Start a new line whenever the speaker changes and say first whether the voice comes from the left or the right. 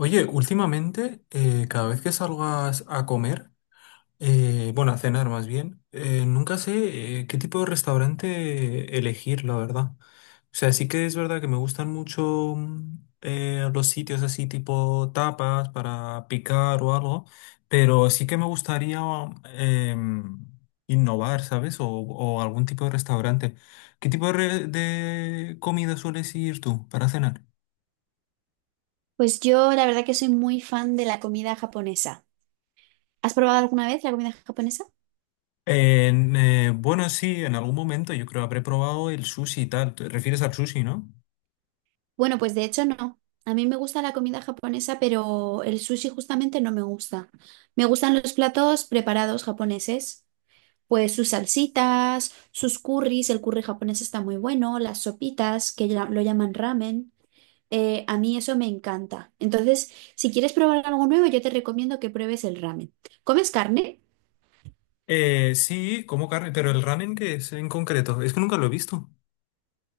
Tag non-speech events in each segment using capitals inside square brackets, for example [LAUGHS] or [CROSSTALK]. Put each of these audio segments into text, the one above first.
left: Oye, últimamente, cada vez que salgo a comer, bueno, a cenar más bien, nunca sé qué tipo de restaurante elegir, la verdad. O sea, sí que es verdad que me gustan mucho los sitios así tipo tapas para picar o algo, pero sí que me gustaría em, innovar, ¿sabes? O algún tipo de restaurante. ¿Qué tipo de comida sueles ir tú para cenar?
right: Pues yo la verdad que soy muy fan de la comida japonesa. ¿Has probado alguna vez la comida japonesa?
left: Bueno, sí, en algún momento yo creo habré probado el sushi y tal. ¿Te refieres al sushi, no?
right: Bueno, pues de hecho no. A mí me gusta la comida japonesa, pero el sushi justamente no me gusta. Me gustan los platos preparados japoneses, pues sus salsitas, sus curries, el curry japonés está muy bueno, las sopitas, que lo llaman ramen. A mí eso me encanta. Entonces, si quieres probar algo nuevo, yo te recomiendo que pruebes el ramen. ¿Comes carne?
left: Sí, como carne, pero el ramen que es en concreto, es que nunca lo he visto.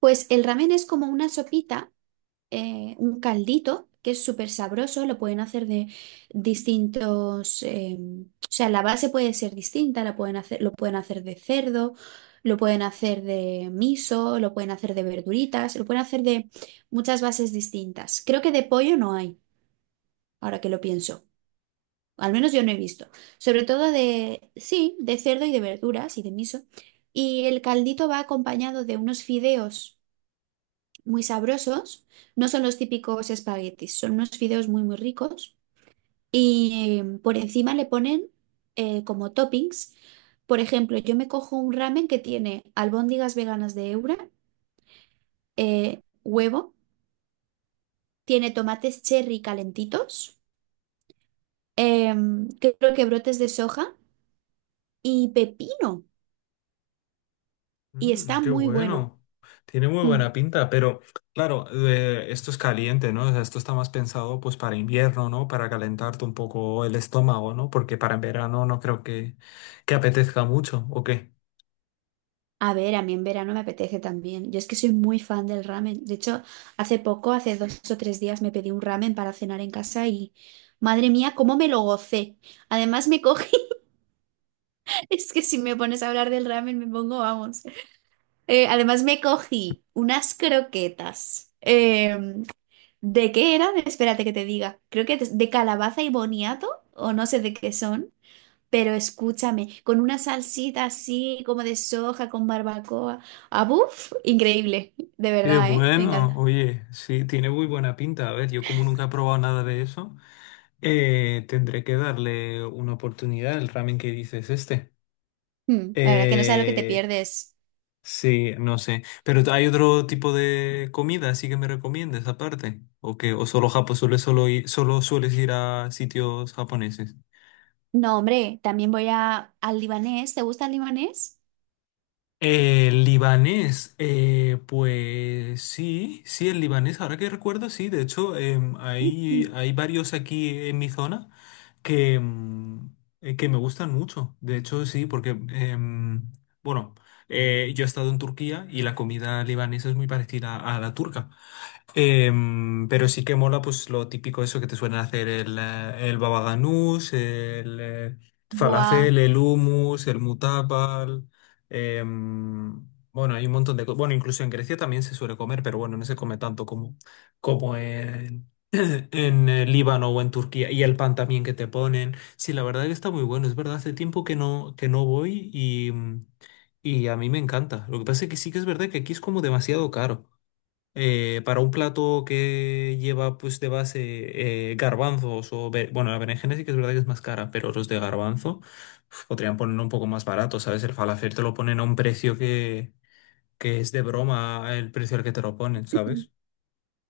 right: Pues el ramen es como una sopita un caldito que es súper sabroso, lo pueden hacer de distintos, o sea, la base puede ser distinta, lo pueden hacer de cerdo, lo pueden hacer de miso, lo pueden hacer de verduritas, lo pueden hacer de muchas bases distintas. Creo que de pollo no hay, ahora que lo pienso. Al menos yo no he visto. Sobre todo de, sí, de cerdo y de verduras y de miso. Y el caldito va acompañado de unos fideos muy sabrosos. No son los típicos espaguetis, son unos fideos muy, muy ricos. Y por encima le ponen como toppings. Por ejemplo, yo me cojo un ramen que tiene albóndigas veganas de Eura, huevo, tiene tomates cherry calentitos, creo que brotes de soja y pepino. Y
left: Mm,
right: está
left: qué
right: muy bueno.
left: bueno. Tiene muy
right: Mm.
left: buena pinta, pero claro, esto es caliente, ¿no? O sea, esto está más pensado pues para invierno, ¿no? Para calentarte un poco el estómago, ¿no? Porque para en verano no creo que apetezca mucho, ¿o qué?
right: A ver, a mí en verano me apetece también. Yo es que soy muy fan del ramen. De hecho, hace poco, hace dos o tres días, me pedí un ramen para cenar en casa y madre mía, cómo me lo gocé. Además me cogí, [LAUGHS] es que si me pones a hablar del ramen me pongo, vamos. Además me cogí unas croquetas. ¿de qué eran? Espérate que te diga. Creo que de calabaza y boniato o no sé de qué son. Pero escúchame, con una salsita así como de soja con barbacoa. Ah, buf, increíble, de
left: Qué
right: verdad, ¿eh? Me
left: bueno,
right: encanta.
left: oye, sí, tiene muy buena pinta. A ver, yo como nunca he probado nada de eso, tendré que darle una oportunidad al ramen que dices este.
right: Mm, la verdad que no sabes lo que te
left: Eh,
right: pierdes.
left: sí, no sé. Pero hay otro tipo de comida, así que me recomiendes aparte. ¿O qué? ¿O solo Japón, solo sueles ir a sitios japoneses?
right: No, hombre, también al libanés. ¿Te gusta el libanés?
left: El libanés, pues sí, sí, el libanés, ahora que recuerdo, sí, de hecho,
right: [CLEARS THROAT]
left: hay varios aquí en mi zona que, mm, que me gustan mucho, de hecho, sí, porque, bueno, yo he estado en Turquía y la comida libanesa es muy parecida a la turca. Pero sí que mola pues lo típico eso que te suelen hacer el baba ganús, el
right: Buah.
left: falafel, el hummus, el mutabal. em, bueno, hay un montón de cosas. Bueno, incluso en Grecia también se suele comer, pero bueno, no se come tanto como en, [COUGHS] [CLEARS THROAT] en Líbano o en Turquía. Y el pan también que te ponen. Sí, la verdad que está muy bueno. Es verdad, hace tiempo que no voy y, y a mí me encanta. Lo que pasa es que sí que es verdad que aquí es como demasiado caro para un plato que lleva pues de base garbanzos o bueno, la berenjena sí que es verdad que es más cara, pero los de garbanzo uf, podrían ponerlo un poco más barato, ¿sabes? El falafel te lo ponen a un precio que es de broma el precio al que te lo ponen,
right: [CLEARS THROAT]
left: ¿sabes?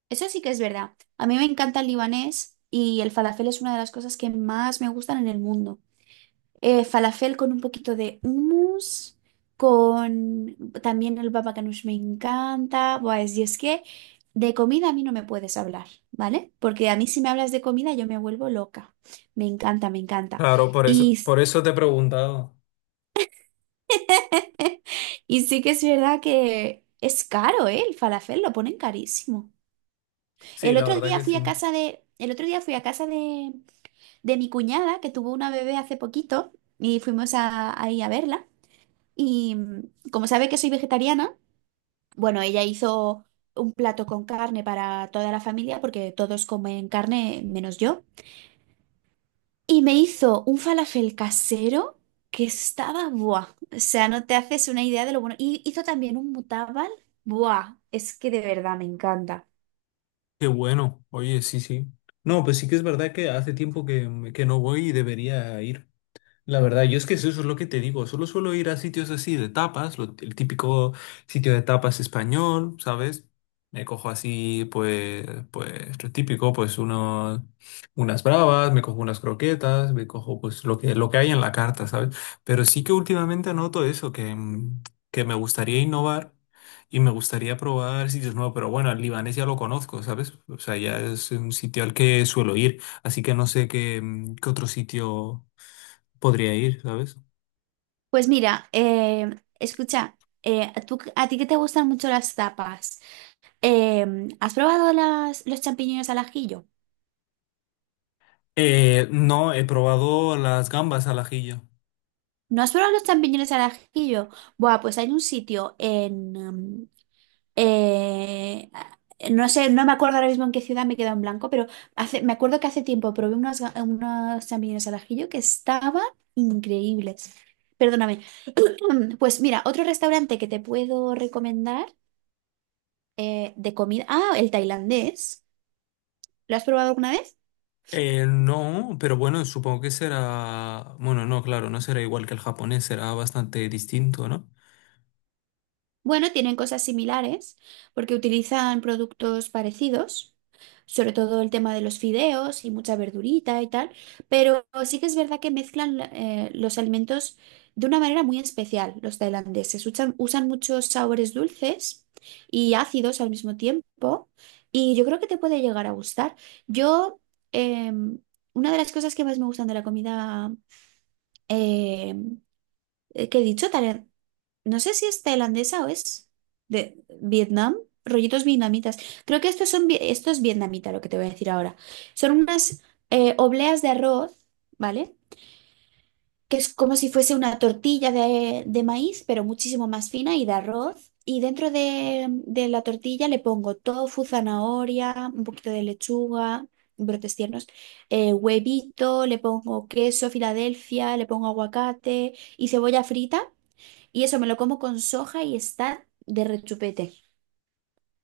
right: Eso sí que es verdad. A mí me encanta el libanés y el falafel es una de las cosas que más me gustan en el mundo. Falafel con un poquito de hummus, con también el baba ganoush me encanta. Y es que de comida a mí no me puedes hablar, ¿vale? Porque a mí si me hablas de comida yo me vuelvo loca. Me encanta, me encanta.
left: Claro,
right: Y,
left: por eso te he preguntado.
right: [LAUGHS] y sí que es verdad que es caro, ¿eh? El falafel lo ponen carísimo.
left: Sí, la verdad que sí.
right: El otro día fui a casa de mi cuñada que tuvo una bebé hace poquito y fuimos a, ahí a verla. Y mm, como sabe que soy vegetariana, bueno, ella hizo un plato con carne para toda la familia porque todos comen carne menos yo. Y me hizo un falafel casero que estaba, buah, o sea, no te haces una idea de lo bueno. Y hizo también un mutabal, buah, es que de verdad me encanta.
left: Qué bueno, oye, sí, sí. No, pues sí que es verdad que hace tiempo que no voy y debería ir. La verdad, yo es que eso es lo que te digo, solo suelo ir a sitios así de tapas, el típico sitio de tapas español, ¿sabes? Me cojo así, pues, pues lo típico, pues unas bravas, me cojo unas croquetas, me cojo pues lo que hay en la carta, ¿sabes? Pero sí que últimamente noto eso, que, que me gustaría innovar y me gustaría probar sitios nuevos, pero bueno, el libanés ya lo conozco, ¿sabes? O sea, ya es un sitio al que suelo ir, así que no sé qué, qué otro sitio... Podría ir, ¿sabes?
right: Pues mira, escucha, ¿ a ti que te gustan mucho las tapas, ¿has probado los champiñones al ajillo?
left: No, he probado las gambas al ajillo.
right: ¿No has probado los champiñones al ajillo? Buah, pues hay un sitio en... mm, eh, no sé, no me acuerdo ahora mismo en qué ciudad me he quedado en blanco, pero me acuerdo que hace tiempo probé unos champiñones al ajillo que estaban increíbles. Perdóname. [CLEARS THROAT] Pues mira, otro restaurante que te puedo recomendar de comida. Ah, el tailandés. ¿Lo has probado alguna vez?
left: No, pero bueno, supongo que será... Bueno, no, claro, no será igual que el japonés, será bastante distinto, ¿no?
right: Bueno, tienen cosas similares porque utilizan productos parecidos, sobre todo el tema de los fideos y mucha verdurita y tal, pero sí que es verdad que mezclan los alimentos de una manera muy especial los tailandeses. Usan muchos sabores dulces y ácidos al mismo tiempo y yo creo que te puede llegar a gustar. Yo, em, una de las cosas que más me gustan de la comida em, que he dicho, no sé si es tailandesa o es de Vietnam, rollitos vietnamitas. Creo que estos son, vi- Esto es vietnamita lo que te voy a decir ahora. Son unas obleas de arroz, ¿vale? Que es como si fuese una tortilla de maíz, pero muchísimo más fina y de arroz. Y dentro de la tortilla le pongo tofu, zanahoria, un poquito de lechuga, brotes tiernos, huevito, le pongo queso, Filadelfia, le pongo aguacate y cebolla frita. Y eso me lo como con soja y está de rechupete.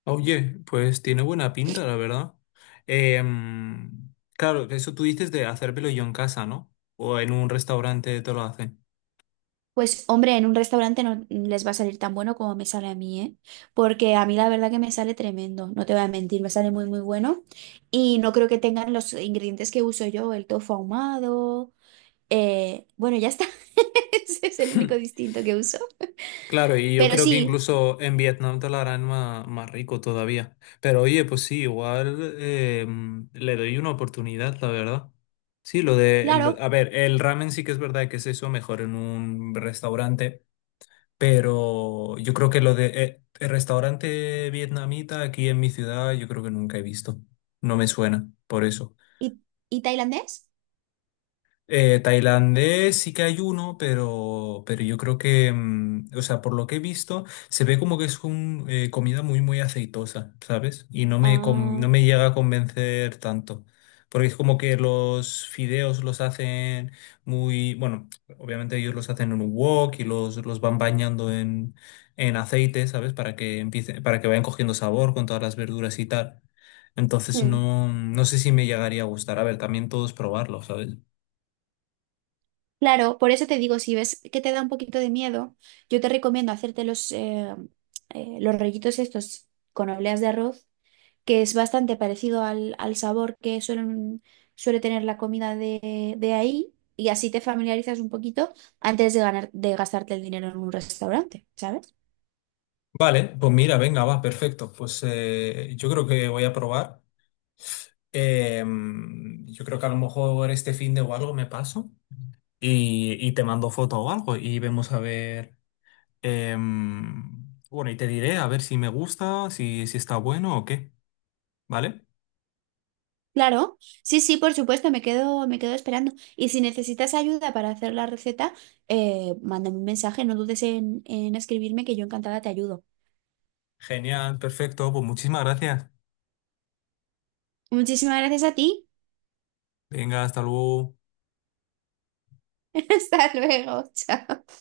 left: Oye, pues tiene buena pinta, la verdad. Em, claro, eso tú dices de hacérmelo yo en casa, ¿no? O en un restaurante te lo hacen.
right: Pues hombre, en un restaurante no les va a salir tan bueno como me sale a mí, ¿eh? Porque a mí la verdad que me sale tremendo, no te voy a mentir, me sale muy muy bueno y no creo que tengan los ingredientes que uso yo, el tofu ahumado, bueno, ya está, [LAUGHS] ese es el único
left: [LAUGHS]
right: distinto que uso.
left: Claro, y yo
right: Pero
left: creo que
right: sí,
left: incluso en Vietnam te lo harán más, más rico todavía. Pero oye, pues sí, igual le doy una oportunidad, la verdad. Sí,
right: claro,
left: a ver, el ramen sí que es verdad que es eso, mejor en un restaurante, pero yo creo que lo de el restaurante vietnamita aquí en mi ciudad, yo creo que nunca he visto. No me suena, por eso.
right: ¿y, y tailandés?
left: Tailandés sí que hay uno, pero yo creo que, o sea, por lo que he visto, se ve como que es un, comida muy, muy aceitosa, ¿sabes? Y no me, no
right: Ah,
left: me llega a convencer tanto. Porque es como que los fideos los hacen muy, bueno, obviamente ellos los hacen en un wok y los van bañando en aceite, ¿sabes? Para que empiece, para que vayan cogiendo sabor con todas las verduras y tal. Entonces
right: hmm.
left: no, no sé si me llegaría a gustar. A ver, también todos probarlo, ¿sabes?
right: Claro, por eso te digo, si ves que te da un poquito de miedo, yo te recomiendo hacerte los rollitos estos con obleas de arroz, que es bastante parecido al sabor que suele tener la comida de ahí, y así te familiarizas un poquito antes de gastarte el dinero en un restaurante, ¿sabes?
left: Vale, pues mira, venga, va, perfecto. Pues yo creo que voy a probar. Em, yo creo que a lo mejor este fin de o algo me paso y te mando foto o algo y vemos a ver. Bueno, y te diré a ver si me gusta, si está bueno o qué. ¿Vale?
right: Claro, sí, sí, por supuesto, me quedo esperando. Y si necesitas ayuda para hacer la receta, mándame un mensaje, no dudes en escribirme que yo encantada te ayudo.
left: Genial, perfecto. Pues muchísimas gracias.
right: Muchísimas gracias a ti.
left: Venga, hasta luego.
right: [LAUGHS] Hasta luego, chao.